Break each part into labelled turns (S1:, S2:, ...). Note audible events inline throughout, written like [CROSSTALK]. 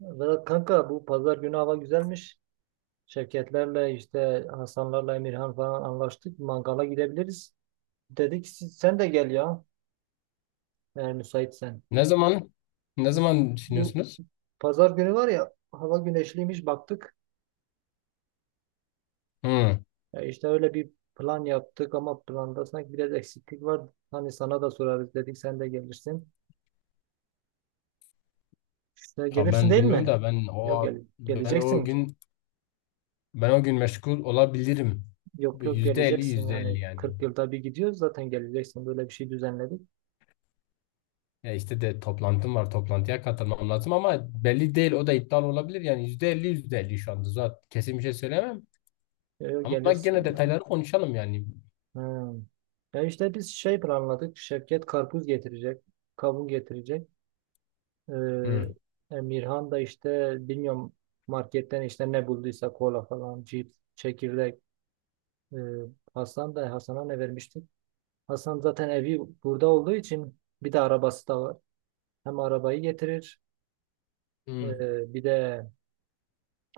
S1: Vedat kanka bu pazar günü hava güzelmiş. Şirketlerle işte Hasanlarla Emirhan falan anlaştık. Mangala gidebiliriz. Dedik siz, sen de gel ya. Eğer müsaitsen.
S2: Ne zaman ne
S1: Bu,
S2: zaman
S1: bu
S2: düşünüyorsunuz?
S1: pazar günü var ya, hava güneşliymiş baktık.
S2: Hı.
S1: Ya işte öyle bir plan yaptık ama planda sanki biraz eksiklik var. Hani sana da sorarız dedik, sen de gelirsin. İşte
S2: Ya
S1: gelirsin
S2: ben
S1: değil
S2: bilmiyorum
S1: mi?
S2: da
S1: Yok gel,
S2: ben o
S1: geleceksin.
S2: gün ben o gün meşgul olabilirim.
S1: Yok
S2: Bu
S1: yok
S2: yüzde elli
S1: geleceksin,
S2: yüzde
S1: yani
S2: elli yani.
S1: 40 yılda bir gidiyoruz zaten, geleceksin. Böyle bir şey düzenledik.
S2: Ya işte toplantım var, toplantıya katılmam lazım, ama belli değil, o da iptal olabilir. Yani yüzde elli yüzde elli şu anda, zaten kesin bir şey söyleyemem.
S1: Yok yok,
S2: Ama gene
S1: gelirsin.
S2: detayları konuşalım yani.
S1: Ha. Ya işte biz şey planladık. Şevket karpuz getirecek. Kavun getirecek. Ee,
S2: Hı.
S1: Emirhan da işte bilmiyorum, marketten işte ne bulduysa, kola falan, cips, çekirdek. Ee, Hasan da, Hasan'a ne vermiştik? Hasan zaten evi burada olduğu için, bir de arabası da var. Hem arabayı getirir,
S2: Hı
S1: bir de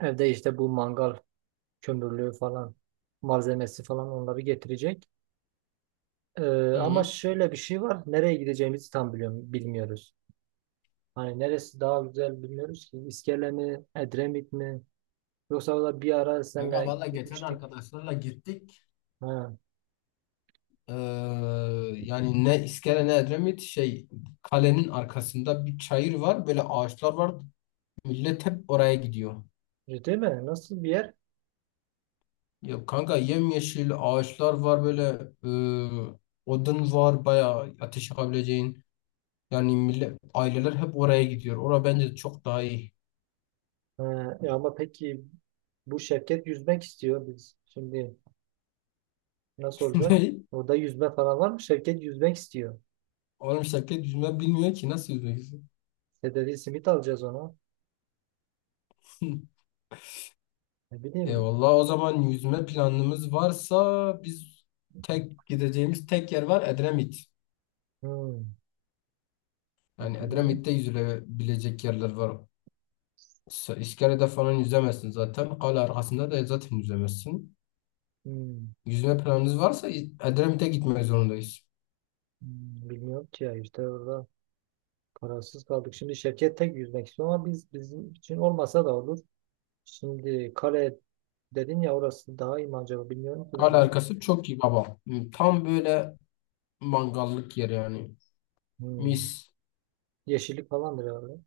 S1: evde işte bu mangal kömürlüğü falan, malzemesi falan, onları getirecek. Ee, ama
S2: hı.
S1: şöyle bir şey var. Nereye gideceğimizi tam bilmiyoruz. Hani neresi daha güzel bilmiyoruz ki. İskele mi, Edremit mi? Yoksa da bir ara
S2: Kanka
S1: seninle
S2: valla geçen
S1: gitmiştik.
S2: arkadaşlarla gittik.
S1: Ha,
S2: Ee, Yani ne iskele ne Edremit, kalenin arkasında bir çayır var, böyle ağaçlar var, millet hep oraya gidiyor.
S1: ciddi mi? Nasıl bir yer?
S2: Ya kanka yemyeşil ağaçlar var böyle, e, odun var bayağı, ateş yakabileceğin. Yani millet, aileler hep oraya gidiyor. Ora bence çok daha iyi.
S1: Ha, ama peki bu Şevket yüzmek istiyor biz. Şimdi nasıl
S2: [LAUGHS]
S1: olacak?
S2: Ne?
S1: Orada yüzme falan var mı? Şevket yüzmek istiyor.
S2: Oğlum şirket yüzme bilmiyor ki, nasıl yüzeceksin?
S1: İşte dedi simit alacağız ona.
S2: [LAUGHS]
S1: Ne bileyim.
S2: Eyvallah, o zaman yüzme planımız varsa biz, tek gideceğimiz tek yer var: Edremit.
S1: Hmm. Ne
S2: Yani
S1: bileyim.
S2: Edremit'te yüzülebilecek yerler var. İskele'de falan yüzemezsin zaten. Kale arkasında da zaten yüzemezsin.
S1: Hmm,
S2: Yüzme planınız varsa Edremit'e gitmek zorundayız.
S1: hmm, bilmiyorum ki ya, işte orada kararsız kaldık. Şimdi Şevket tek yüzmek istiyor ama biz, bizim için olmasa da olur. Şimdi kare dedin ya, orası daha iyi mi acaba, bilmiyorum ki ben
S2: Kale
S1: de.
S2: arkası çok iyi baba. Hmm, tam böyle mangallık yer yani.
S1: Hmm.
S2: Mis.
S1: Yeşillik falandır herhalde.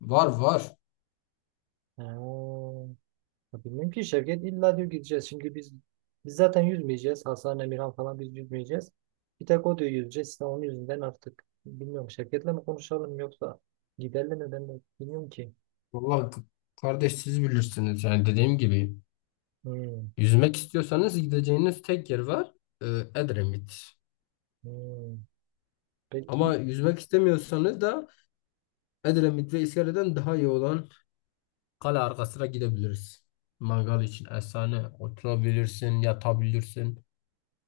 S2: Var var.
S1: Ha. Ya bilmiyorum ki, Şevket illa diyor gideceğiz. Şimdi biz zaten yüzmeyeceğiz. Hasan, Emirhan falan, biz yüzmeyeceğiz. Bir tek o diyor yüzeceğiz. İşte onun yüzünden artık bilmiyorum, Şevket'le mi konuşalım, yoksa giderle mi, ben de bilmiyorum ki.
S2: Vallahi kardeş, siz bilirsiniz. Yani dediğim gibi,
S1: Hmm.
S2: yüzmek istiyorsanız gideceğiniz tek yer var. Ee, Edremit.
S1: Hmm. Peki
S2: Ama yüzmek istemiyorsanız da Edremit ve İskele'den daha iyi olan kale arkasına gidebiliriz. Mangal için efsane, oturabilirsin, yatabilirsin.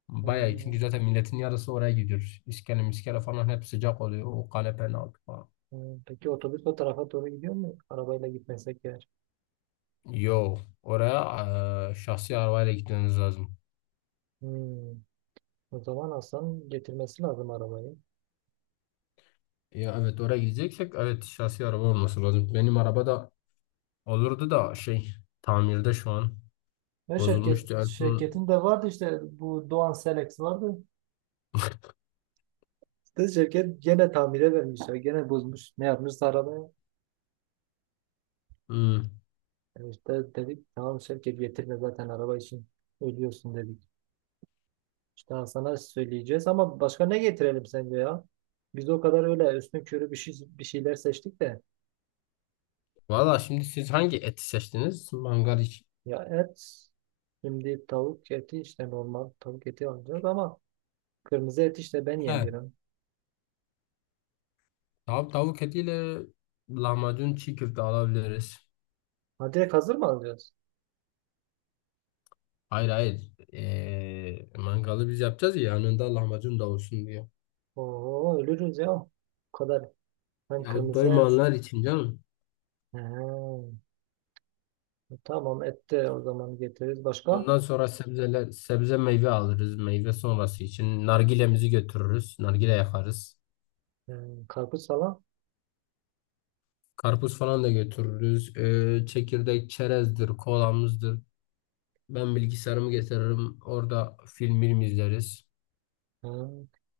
S2: Bayağı iyi, çünkü
S1: ee,
S2: zaten milletin yarısı oraya gidiyor. İskele miskele falan hep sıcak oluyor. O kale penaltı falan.
S1: peki otobüs o tarafa doğru gidiyor mu? Arabayla gitmesek eğer.
S2: Yo Oraya şahsi arabayla gitmeniz lazım.
S1: Hmm. O zaman Hasan getirmesi lazım arabayı.
S2: Ya evet, oraya gideceksek evet, şahsi araba olması lazım. Benim araba da olurdu da tamirde şu an.
S1: Ve şirket
S2: Bozulmuştu en son.
S1: şirketin de vardı, işte bu Doğan Selex vardı. İşte şirket gene tamire vermişler. Gene bozmuş. Ne yapmışsa arabaya?
S2: Hmm.
S1: İşte dedik tamam, şirket getirme zaten, araba için ölüyorsun dedik. İşte sana söyleyeceğiz, ama başka ne getirelim sence ya? Biz o kadar öyle üstün körü bir şeyler seçtik de.
S2: Valla, şimdi siz hangi eti seçtiniz? Mangal için.
S1: Ya et, şimdi tavuk eti, işte normal tavuk eti alacağız, ama kırmızı et işte ben
S2: He,
S1: yemiyorum.
S2: tamam, tavuk etiyle lahmacun, çiğ köfte alabiliriz.
S1: Ha, direkt hazır mı alacağız?
S2: Hayır hayır. Mangalı biz yapacağız ya, yanında lahmacun da olsun diye.
S1: Oo, ölürüz ya. O kadar. Hem
S2: Ya
S1: kırmızı et.
S2: doymayanlar için canım.
S1: He, tamam, et de o zaman getiririz. Başka?
S2: Ondan sonra sebzeler, sebze meyve alırız. Meyve sonrası için nargilemizi götürürüz, nargile yakarız.
S1: He, karpuz falan.
S2: Karpuz falan da götürürüz. Çekirdek, çerezdir, kolamızdır. Ben bilgisayarımı getiririm, orada film izleriz.
S1: He,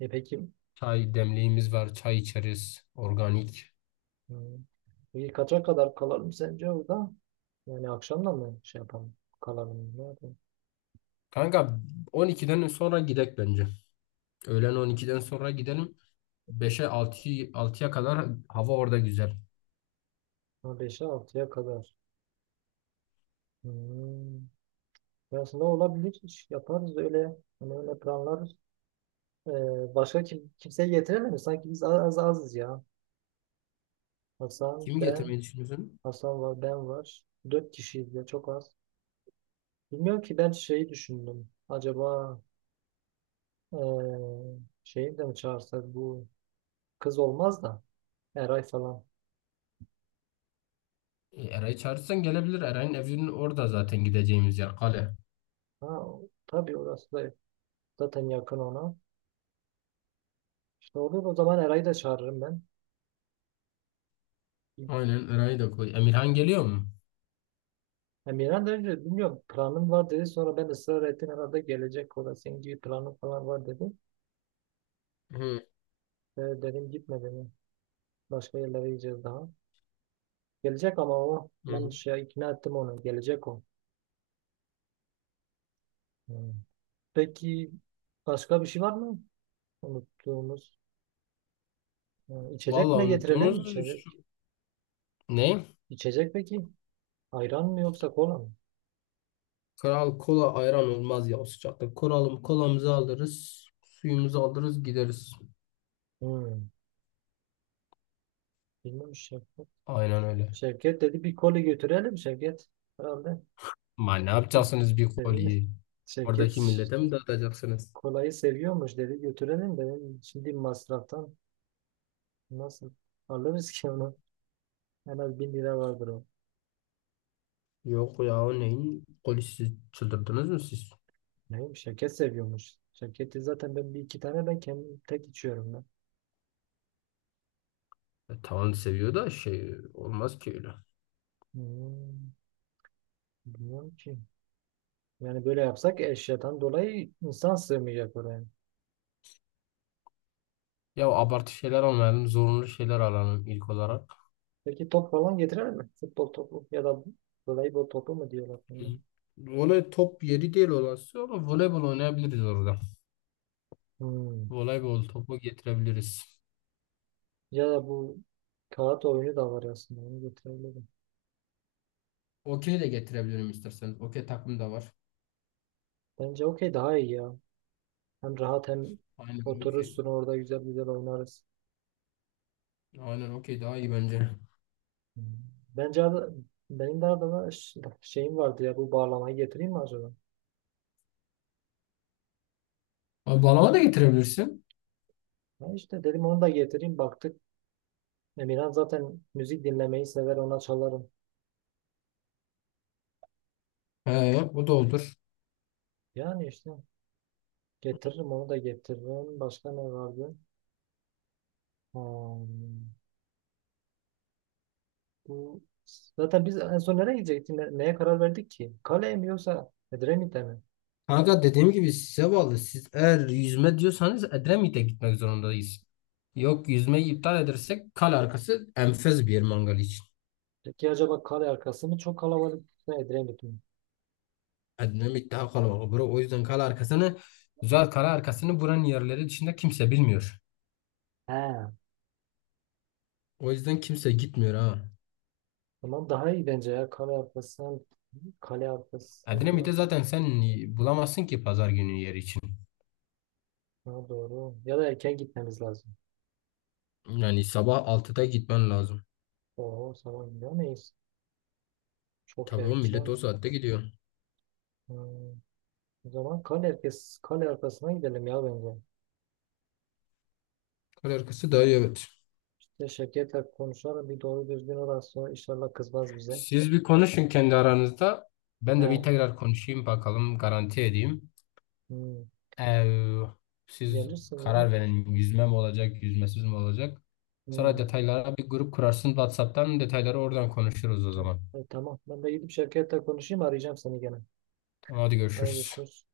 S1: peki,
S2: Çay demliğimiz var, çay içeriz. Organik.
S1: he, peki kaça kadar kalalım sence orada? Yani akşamda mı şey yapalım? Kalalım. Ne yapalım?
S2: Kanka 12'den sonra gidek bence. Öğlen 12'den sonra gidelim. Beşe altıya 6'ya kadar hava orada güzel.
S1: Ha, beşe altıya kadar. Hmm. Ya aslında olabilir. İş yaparız öyle. Hani öyle planlarız. Başka kimseyi getirelim mi? Sanki biz az, az azız ya. Hasan,
S2: Kimi
S1: ben,
S2: getirmeyi düşünüyorsun?
S1: Hasan var, ben var. Dört kişiyiz ya, çok az. Bilmiyorum ki, ben şeyi düşündüm. Acaba eee şeyi de mi çağırsak, bu kız olmaz da, Eray falan.
S2: E, Eray'ı çağırırsan gelebilir. Eray'ın evinin orada zaten gideceğimiz yer, kale.
S1: Ha, tabii, orası da zaten yakın ona. İşte olur o zaman, Eray'ı da çağırırım ben.
S2: Aynen, Eray'ı da koy. Emirhan geliyor mu?
S1: Emirhan da önce bilmiyorum, planım var dedi. Sonra ben ısrar ettim, herhalde gelecek, o da senin gibi planın falan var dedi.
S2: Hı
S1: Dedim gitme dedim. Başka yerlere gideceğiz daha. Gelecek ama o, ben
S2: hı.
S1: şey ikna ettim onu. Gelecek o. Hmm. Peki, başka bir şey var mı? Unuttuğumuz. Ha, İçecek
S2: Vallahi
S1: ne getirelim?
S2: unuttuğumuz
S1: İçecek.
S2: şu- ne?
S1: İçecek peki? Ayran mı yoksa kola mı?
S2: Kral kola, ayran olmaz ya o sıcakta. Koralım, kolamızı alırız, suyumuzu alırız, gideriz.
S1: Hmm. Bilmiyorum, Şevket.
S2: Aynen öyle.
S1: Şevket dedi bir kola götürelim, Şevket. Herhalde.
S2: Ma ne
S1: [LAUGHS]
S2: yapacaksınız bir
S1: Dedim,
S2: koliyi?
S1: Şevket
S2: Oradaki millete
S1: işte
S2: mi dağıtacaksınız?
S1: kolayı seviyormuş dedi, götürelim dedim. Şimdi masraftan nasıl alırız ki onu? En az bin lira vardır o.
S2: Yok ya, o neyin polisi, çıldırdınız mı siz?
S1: Neyim, Şevket seviyormuş. Şevket'i zaten ben bir iki tane, ben kendim tek içiyorum ben.
S2: E, tamam seviyor da şey olmaz ki öyle.
S1: Hmm, bilmiyorum ki. Yani böyle yapsak, eşyadan dolayı insan sığmayacak oraya.
S2: Ya abartı şeyler almayalım, zorunlu şeyler alalım ilk olarak.
S1: Peki top falan getirir mi? Futbol topu, ya da voleybol topu mu diyorlar
S2: Hı.
S1: buna?
S2: Voley top yeri değil olası ama voleybol oynayabiliriz orada.
S1: Hmm.
S2: Voleybol topu getirebiliriz.
S1: Ya da bu kağıt oyunu da var aslında, onu getirebilirim.
S2: Okey de getirebilirim isterseniz, okey takım da var.
S1: Bence okey daha iyi ya. Hem rahat, hem
S2: Aynen okey.
S1: oturursun orada güzel güzel oynarız.
S2: Aynen okey daha iyi bence. [LAUGHS]
S1: Hmm. Bence benim de Adana şeyim vardı ya, bu bağlamayı getireyim mi acaba?
S2: Abi, balona da getirebilirsin.
S1: Ben işte dedim onu da getireyim baktık. Emirhan zaten müzik dinlemeyi sever, ona çalarım.
S2: He, o da olur.
S1: Yani işte getiririm, onu da getiririm. Başka ne vardı? Hmm. Bu zaten biz en son nereye gidecektik? Neye karar verdik ki? Kale mi yoksa Edremit'e mi?
S2: Kanka dediğim gibi size bağlı. Siz eğer yüzme diyorsanız Edremit'e gitmek zorundayız. Yok, yüzmeyi iptal edersek kale arkası enfes bir yer mangal için.
S1: Peki acaba kale arkası mı çok kalabalık, yoksa Edremit mi?
S2: Edremit daha kalabalık bura. O yüzden kale arkasını, güzel, kale arkasını buranın yerleri dışında kimse bilmiyor.
S1: He.
S2: O yüzden kimse gitmiyor ha.
S1: Tamam, daha iyi bence ya. Kale arkası, kale arkası.
S2: Edremit'e zaten sen bulamazsın ki pazar günü yer için.
S1: Daha doğru. Ya da erken gitmemiz lazım.
S2: Yani sabah altıda gitmen lazım.
S1: Oo, sabah gidemeyiz. Çok
S2: Tabii, o millet
S1: erken.
S2: o saatte gidiyor.
S1: Hmm. O zaman kale arkası, kale arkasına gidelim ya bence.
S2: Kale arkası daha iyi, evet.
S1: İşte Şevket'le konuşalım. Bir doğru düzgün, orası inşallah kızmaz bize.
S2: Siz bir konuşun kendi aranızda. Ben de bir
S1: He.
S2: tekrar konuşayım bakalım, garanti edeyim.
S1: Hmm.
S2: Eee, Siz
S1: Gelirsin ya.
S2: karar verin, yüzme mi olacak yüzmesiz mi olacak. Sonra
S1: Hmm.
S2: detaylara bir grup kurarsın WhatsApp'tan, detayları oradan konuşuruz o
S1: Hı.
S2: zaman.
S1: Tamam. Ben de gidip şirkette konuşayım. Arayacağım seni gene.
S2: Tamam, hadi
S1: Hadi
S2: görüşürüz.
S1: görüşürüz.